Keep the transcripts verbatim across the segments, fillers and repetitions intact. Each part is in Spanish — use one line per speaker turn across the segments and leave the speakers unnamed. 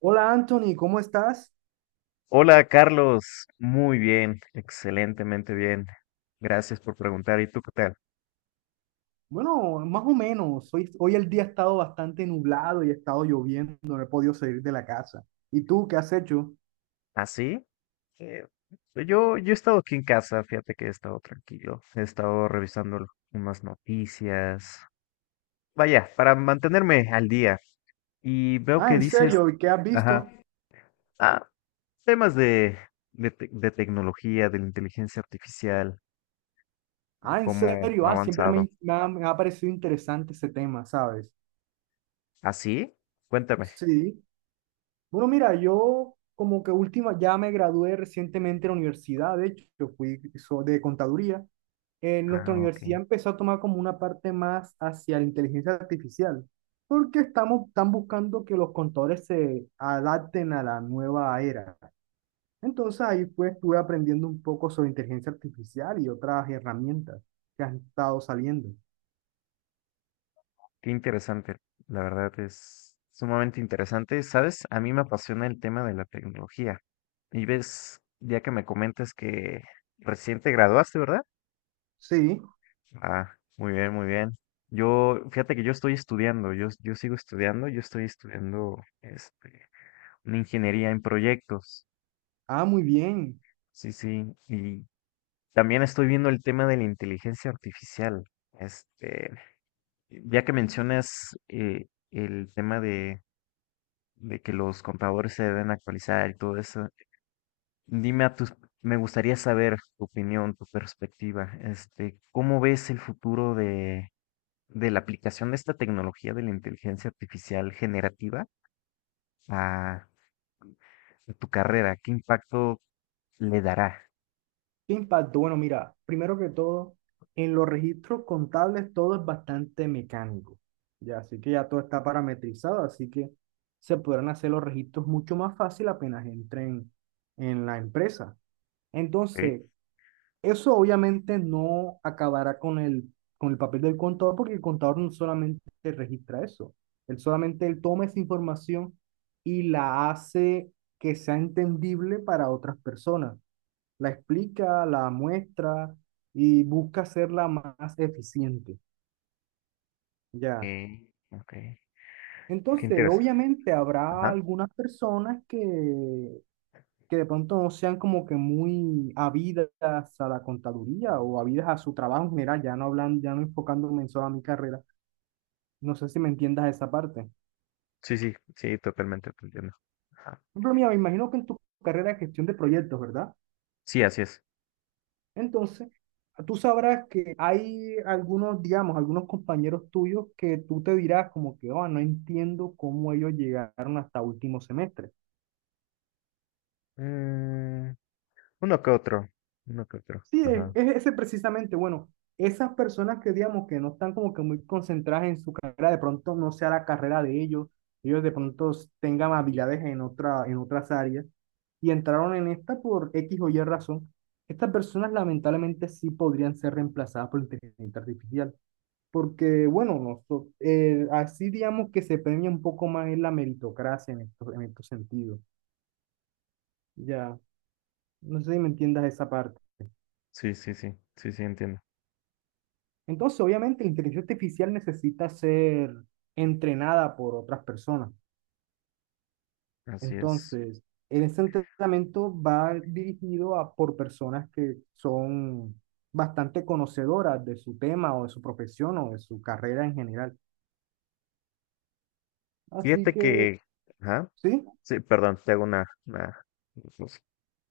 Hola Anthony, ¿cómo estás?
Hola Carlos, muy bien, excelentemente bien. Gracias por preguntar. ¿Y tú qué tal?
Bueno, más o menos. Hoy, hoy el día ha estado bastante nublado y ha estado lloviendo, no he podido salir de la casa. ¿Y tú qué has hecho?
¿Así? yo, yo he estado aquí en casa, fíjate que he estado tranquilo. He estado revisando unas noticias. Vaya, para mantenerme al día. Y veo
Ah,
que
¿en
dices,
serio? ¿Y qué has
ajá,
visto?
ah, temas de, de, te- de tecnología, de la inteligencia artificial,
Ah, ¿en
cómo
serio?
ha
Ah, siempre
avanzado.
me, me ha, me ha parecido interesante ese tema, ¿sabes?
¿Así? Cuéntame.
Sí. Bueno, mira, yo como que última, ya me gradué recientemente de la universidad, de hecho, yo fui so- de contaduría. En nuestra
Ah, ok.
universidad empezó a tomar como una parte más hacia la inteligencia artificial, porque estamos, están buscando que los contadores se adapten a la nueva era. Entonces ahí pues estuve aprendiendo un poco sobre inteligencia artificial y otras herramientas que han estado saliendo.
Qué interesante, la verdad es sumamente interesante. Sabes, a mí me apasiona el tema de la tecnología. Y ves, ya que me comentas que recién te graduaste, ¿verdad?
Sí,
Ah, muy bien, muy bien. Yo, fíjate que yo estoy estudiando, yo, yo sigo estudiando, yo estoy estudiando este, una ingeniería en proyectos.
ah, muy bien.
Sí, sí. Y también estoy viendo el tema de la inteligencia artificial. Este, ya que mencionas eh, el tema de de que los contadores se deben actualizar y todo eso. Dime a tus, me gustaría saber tu opinión, tu perspectiva, este, ¿cómo ves el futuro de, de la aplicación de esta tecnología de la inteligencia artificial generativa a, a tu carrera? ¿Qué impacto le dará?
¿Qué impacto? Bueno, mira, primero que todo, en los registros contables todo es bastante mecánico, ya, así que ya todo está parametrizado, así que se podrán hacer los registros mucho más fácil apenas entren en la empresa.
Ok,
Entonces, eso obviamente no acabará con el, con el papel del contador, porque el contador no solamente registra eso, él solamente él toma esa información y la hace que sea entendible para otras personas, la explica, la muestra y busca hacerla más eficiente,
ok,
ya.
ok. Qué
Entonces,
interesante.
obviamente habrá
Ajá.
algunas personas que, que de pronto no sean como que muy habidas a la contaduría o habidas a su trabajo en general, ya no hablan, ya no enfocándome en solo a mi carrera. No sé si me entiendas esa parte.
Sí, sí, sí, totalmente te entiendo. Ajá.
Por ejemplo, mira, me imagino que en tu carrera de gestión de proyectos, ¿verdad?
Sí, así es.
Entonces, tú sabrás que hay algunos, digamos, algunos compañeros tuyos que tú te dirás como que, oh, no entiendo cómo ellos llegaron hasta último semestre.
Mm, uno que otro, uno que otro.
Sí, es,
Ajá.
es ese precisamente, bueno, esas personas que, digamos, que no están como que muy concentradas en su carrera, de pronto no sea la carrera de ellos, ellos de pronto tengan habilidades en otra, en otras áreas y entraron en esta por X o Y razón. Estas personas lamentablemente sí podrían ser reemplazadas por inteligencia artificial. Porque, bueno, nosotros, así digamos que se premia un poco más en la meritocracia en estos, en estos sentidos. Ya, no sé si me entiendas esa parte.
Sí, sí, sí, sí, sí, entiendo.
Entonces, obviamente, la inteligencia artificial necesita ser entrenada por otras personas.
Así es.
Entonces, en ese entrenamiento va dirigido a, por personas que son bastante conocedoras de su tema o de su profesión o de su carrera en general. Así
Fíjate
que,
que, ajá,
sí,
sí, perdón, te hago una, una cosa.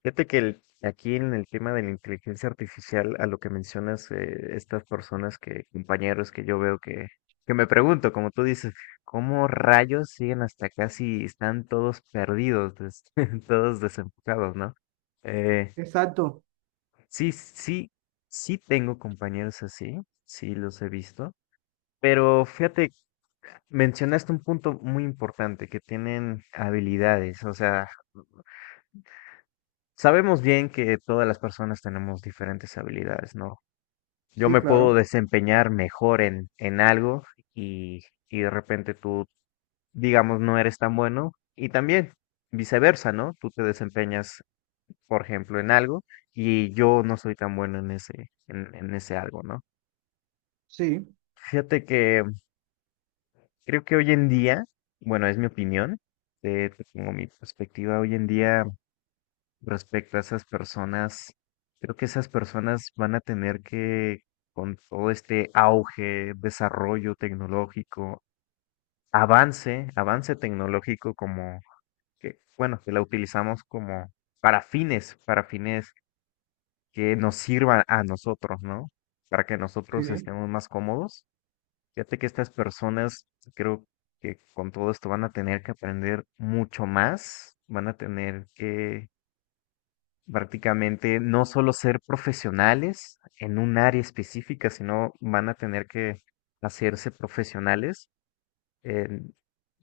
Fíjate que el- aquí en el tema de la inteligencia artificial, a lo que mencionas, eh, estas personas que, compañeros que yo veo que, que me pregunto, como tú dices, ¿cómo rayos siguen hasta casi están todos perdidos, des- todos desenfocados, ¿no? Eh,
exacto.
sí, sí, sí tengo compañeros así, sí los he visto, pero fíjate. Mencionaste un punto muy importante, que tienen habilidades, o sea, sabemos bien que todas las personas tenemos diferentes habilidades, ¿no? Yo
Sí,
me puedo
claro.
desempeñar mejor en, en algo y, y de repente tú, digamos, no eres tan bueno y también viceversa, ¿no? Tú te desempeñas, por ejemplo, en algo y yo no soy tan bueno en ese, en, en ese algo, ¿no?
Sí,
Fíjate que creo que hoy en día, bueno, es mi opinión, eh, te pongo mi perspectiva, hoy en día respecto a esas personas, creo que esas personas van a tener que, con todo este auge, desarrollo tecnológico, avance, avance tecnológico como que, bueno, que la utilizamos como para fines, para fines que nos sirvan a nosotros, ¿no? Para que nosotros
sí.
estemos más cómodos. Fíjate que estas personas, creo que con todo esto van a tener que aprender mucho más, van a tener que prácticamente no solo ser profesionales en un área específica, sino van a tener que hacerse profesionales en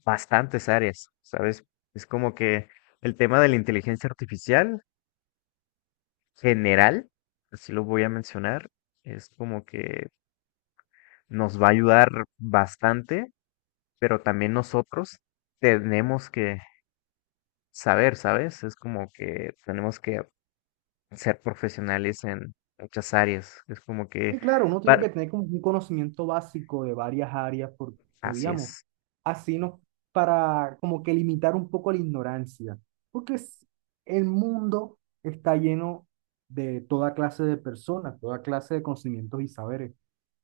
bastantes áreas, ¿sabes? Es como que el tema de la inteligencia artificial general, así lo voy a mencionar, es como que nos va a ayudar bastante, pero también nosotros tenemos que saber, ¿sabes? Es como que tenemos que ser profesionales en muchas áreas. Es como que,
Sí, claro, uno tiene
par-
que tener como un conocimiento básico de varias áreas porque,
así
digamos,
es,
así no, para como que limitar un poco la ignorancia, porque es- el mundo está lleno de toda clase de personas, toda clase de conocimientos y saberes.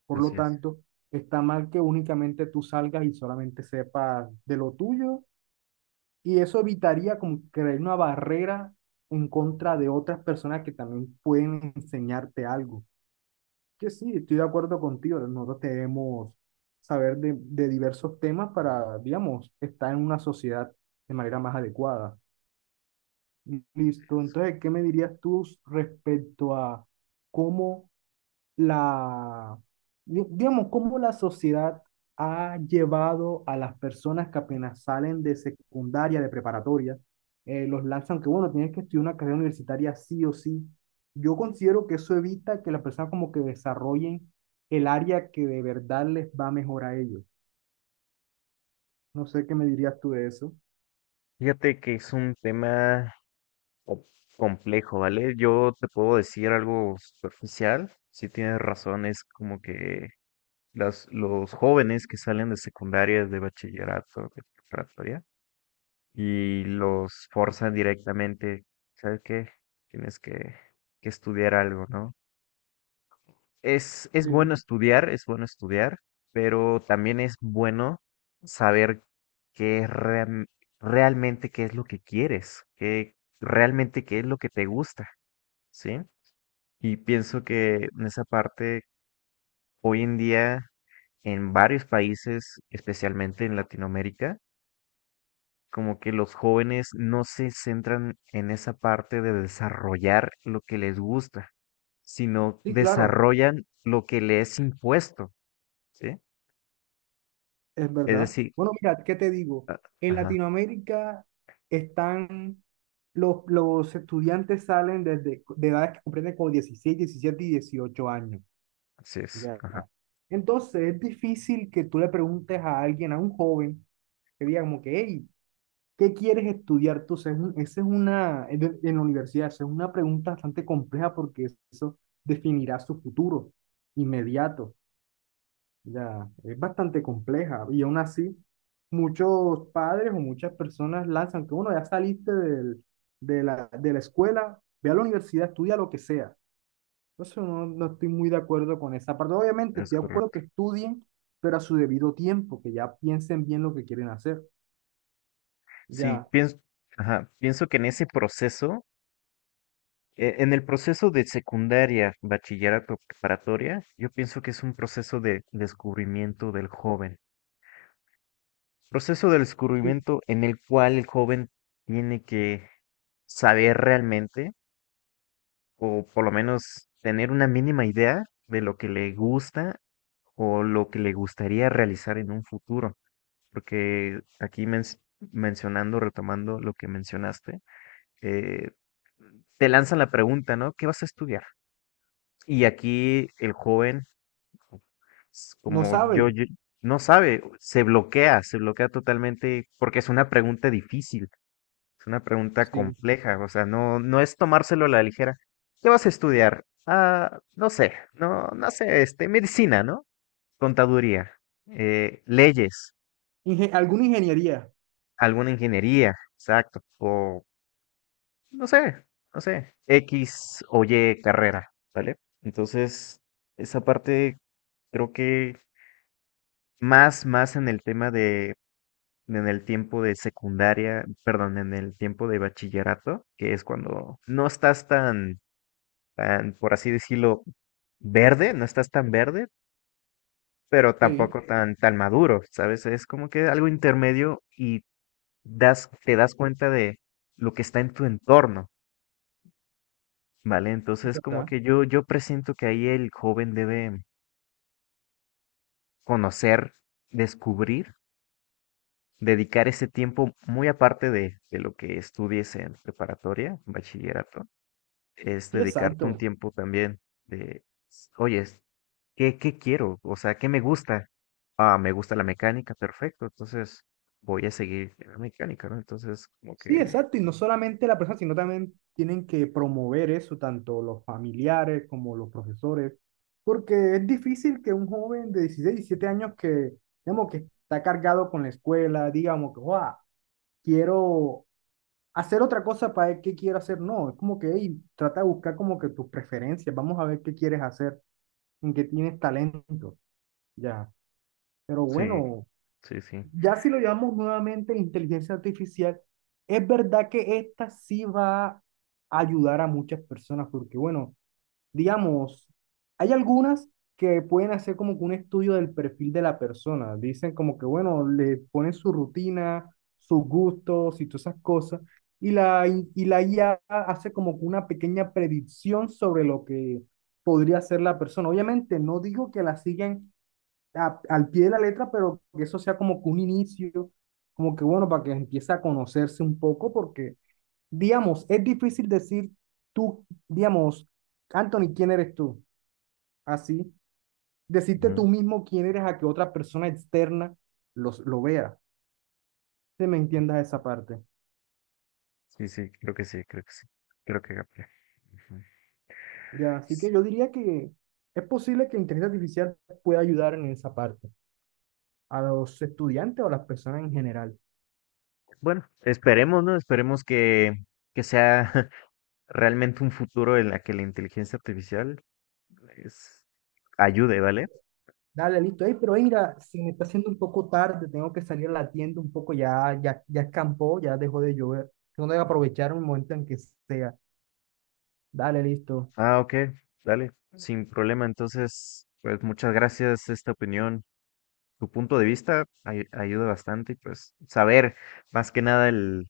Por lo
así es.
tanto, está mal que únicamente tú salgas y solamente sepas de lo tuyo y eso evitaría como crear una barrera en contra de otras personas que también pueden enseñarte algo. Que sí, estoy de acuerdo contigo, ¿no? Nosotros debemos saber de, de diversos temas para, digamos, estar en una sociedad de manera más adecuada. Listo. Entonces, ¿qué me dirías tú respecto a cómo la, di- digamos, cómo la sociedad ha llevado a las personas que apenas salen de secundaria, de preparatoria, eh, los lanzan que, bueno, tienes que estudiar una carrera universitaria sí o sí. Yo considero que eso evita que las personas como que desarrollen el área que de verdad les va mejor a ellos. No sé qué me dirías tú de eso.
Fíjate que es un tema co- complejo, ¿vale? Yo te puedo decir algo superficial, si tienes razón, es como que las, los jóvenes que salen de secundaria, de bachillerato, de preparatoria, y los forzan directamente, ¿sabes qué? Tienes que, que estudiar algo, ¿no? Es, es bueno
Sí.
estudiar, es bueno estudiar, pero también es bueno saber qué es ream- realmente qué es lo que quieres, qué realmente qué es lo que te gusta, ¿sí? Y pienso que en esa parte, hoy en día, en varios países, especialmente en Latinoamérica, como que los jóvenes no se centran en esa parte de desarrollar lo que les gusta, sino
Sí, claro.
desarrollan lo que les es impuesto, ¿sí?
Es
Es
verdad.
decir,
Bueno, mira, ¿qué te digo?
ah,
En
ajá,
Latinoamérica están, los, los estudiantes salen desde de edades que comprenden como dieciséis, diecisiete y dieciocho años.
así es,
Ya.
ajá,
Entonces es difícil que tú le preguntes a alguien, a un joven, que diga como que, hey, ¿qué quieres estudiar tú? O sea, es un- esa es una, en en la universidad, esa es una pregunta bastante compleja porque eso definirá su futuro inmediato. Ya, es bastante compleja y aún así muchos padres o muchas personas lanzan que uno ya saliste del- de la, de la escuela, ve a la universidad, estudia lo que sea. Entonces no, no estoy muy de acuerdo con esa parte. Obviamente
es
estoy de acuerdo
correcto.
que estudien, pero a su debido tiempo, que ya piensen bien lo que quieren hacer.
Sí,
Ya,
pienso, ajá, pienso que en ese proceso, e- en el proceso de secundaria, bachillerato, preparatoria, yo pienso que es un proceso de descubrimiento del joven. Proceso de
sí,
descubrimiento en el cual el joven tiene que saber realmente, o por lo menos tener una mínima idea de lo que le gusta o lo que le gustaría realizar en un futuro. Porque aquí men- mencionando, retomando lo que mencionaste, eh, te lanzan la pregunta, ¿no? ¿Qué vas a estudiar? Y aquí el joven, s-
no
como yo,
sabe,
yo- no sabe, se bloquea, se bloquea totalmente porque es una pregunta difícil, es una pregunta
sí.
compleja, o sea, no, no es tomárselo a la ligera. ¿Qué vas a estudiar? Ah, no sé, no, no sé, este, medicina, ¿no? Contaduría, eh, leyes,
Inge- alguna ingeniería,
alguna ingeniería, exacto, o no sé, no sé, X o Y carrera, ¿vale? Entonces, esa parte creo que más, más en el tema de, en el tiempo de secundaria, perdón, en el tiempo de bachillerato, que es cuando no estás tan, tan, por así decirlo, verde, no estás tan verde, pero
sí,
tampoco tan, tan maduro, ¿sabes? Es como que algo intermedio y das, te das cuenta de lo que está en tu entorno. Vale, entonces como
¿verdad?
que yo, yo presiento que ahí el joven debe conocer, descubrir, dedicar ese tiempo muy aparte de, de lo que estudies en preparatoria, bachillerato, es
Sí,
dedicarte un
exacto.
tiempo también de, oye, ¿qué, qué quiero? O sea, ¿qué me gusta? Ah, me gusta la mecánica, perfecto, entonces voy a seguir en la mecánica, ¿no? Entonces como
Sí,
que
exacto, y no solamente la persona, sino también tienen que promover eso, tanto los familiares como los profesores, porque es difícil que un joven de dieciséis diecisiete años que, digamos, que está cargado con la escuela, digamos que, "Guau, quiero hacer otra cosa para ver qué quiero hacer", no, es como que, "Ey, trata de buscar como que tus preferencias, vamos a ver qué quieres hacer, en qué tienes talento", ya. Pero
sí,
bueno,
sí, sí.
ya si lo llamamos nuevamente inteligencia artificial, es verdad que esta sí va a ayudar a muchas personas, porque bueno, digamos, hay algunas que pueden hacer como que un estudio del perfil de la persona. Dicen como que bueno, le ponen su rutina, sus gustos y todas esas cosas, y la, i- y la I A hace como que una pequeña predicción sobre lo que podría ser la persona. Obviamente, no digo que la sigan a- al pie de la letra, pero que eso sea como que un inicio, como que bueno, para que empiece a conocerse un poco, porque, digamos, es difícil decir tú, digamos, Anthony, ¿quién eres tú? Así, decirte
Ujú,
tú mismo quién eres a que otra persona externa los, lo vea, que me entiendas esa parte.
sí, sí, creo que sí, creo que sí, creo que... capté, ujú.
Ya, así que yo diría que es posible que la inteligencia artificial pueda ayudar en esa parte, a los estudiantes o a las personas en general.
Bueno, esperemos, ¿no? Esperemos que, que sea realmente un futuro en la que la inteligencia artificial es, ayude, ¿vale?
Dale, listo. Ey, pero ey, mira, se me está haciendo un poco tarde, tengo que salir a la tienda un poco, ya, ya, ya escampó, ya dejó de llover. Tengo que aprovechar un momento en que sea. Dale, listo.
Ah, ok, dale, sin problema. Entonces, pues muchas gracias esta opinión. Tu punto de vista ay- ayuda bastante y pues saber más que nada el,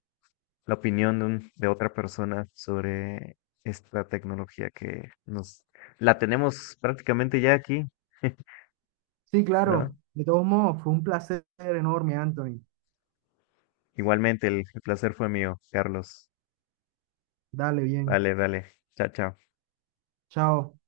la opinión de, un- de otra persona sobre esta tecnología que nos la tenemos prácticamente ya aquí,
Sí,
¿no?
claro. De todos modos, fue un placer enorme, Anthony.
Igualmente, el el placer fue mío, Carlos.
Dale, bien.
Vale, vale. Chao, chao.
Chao.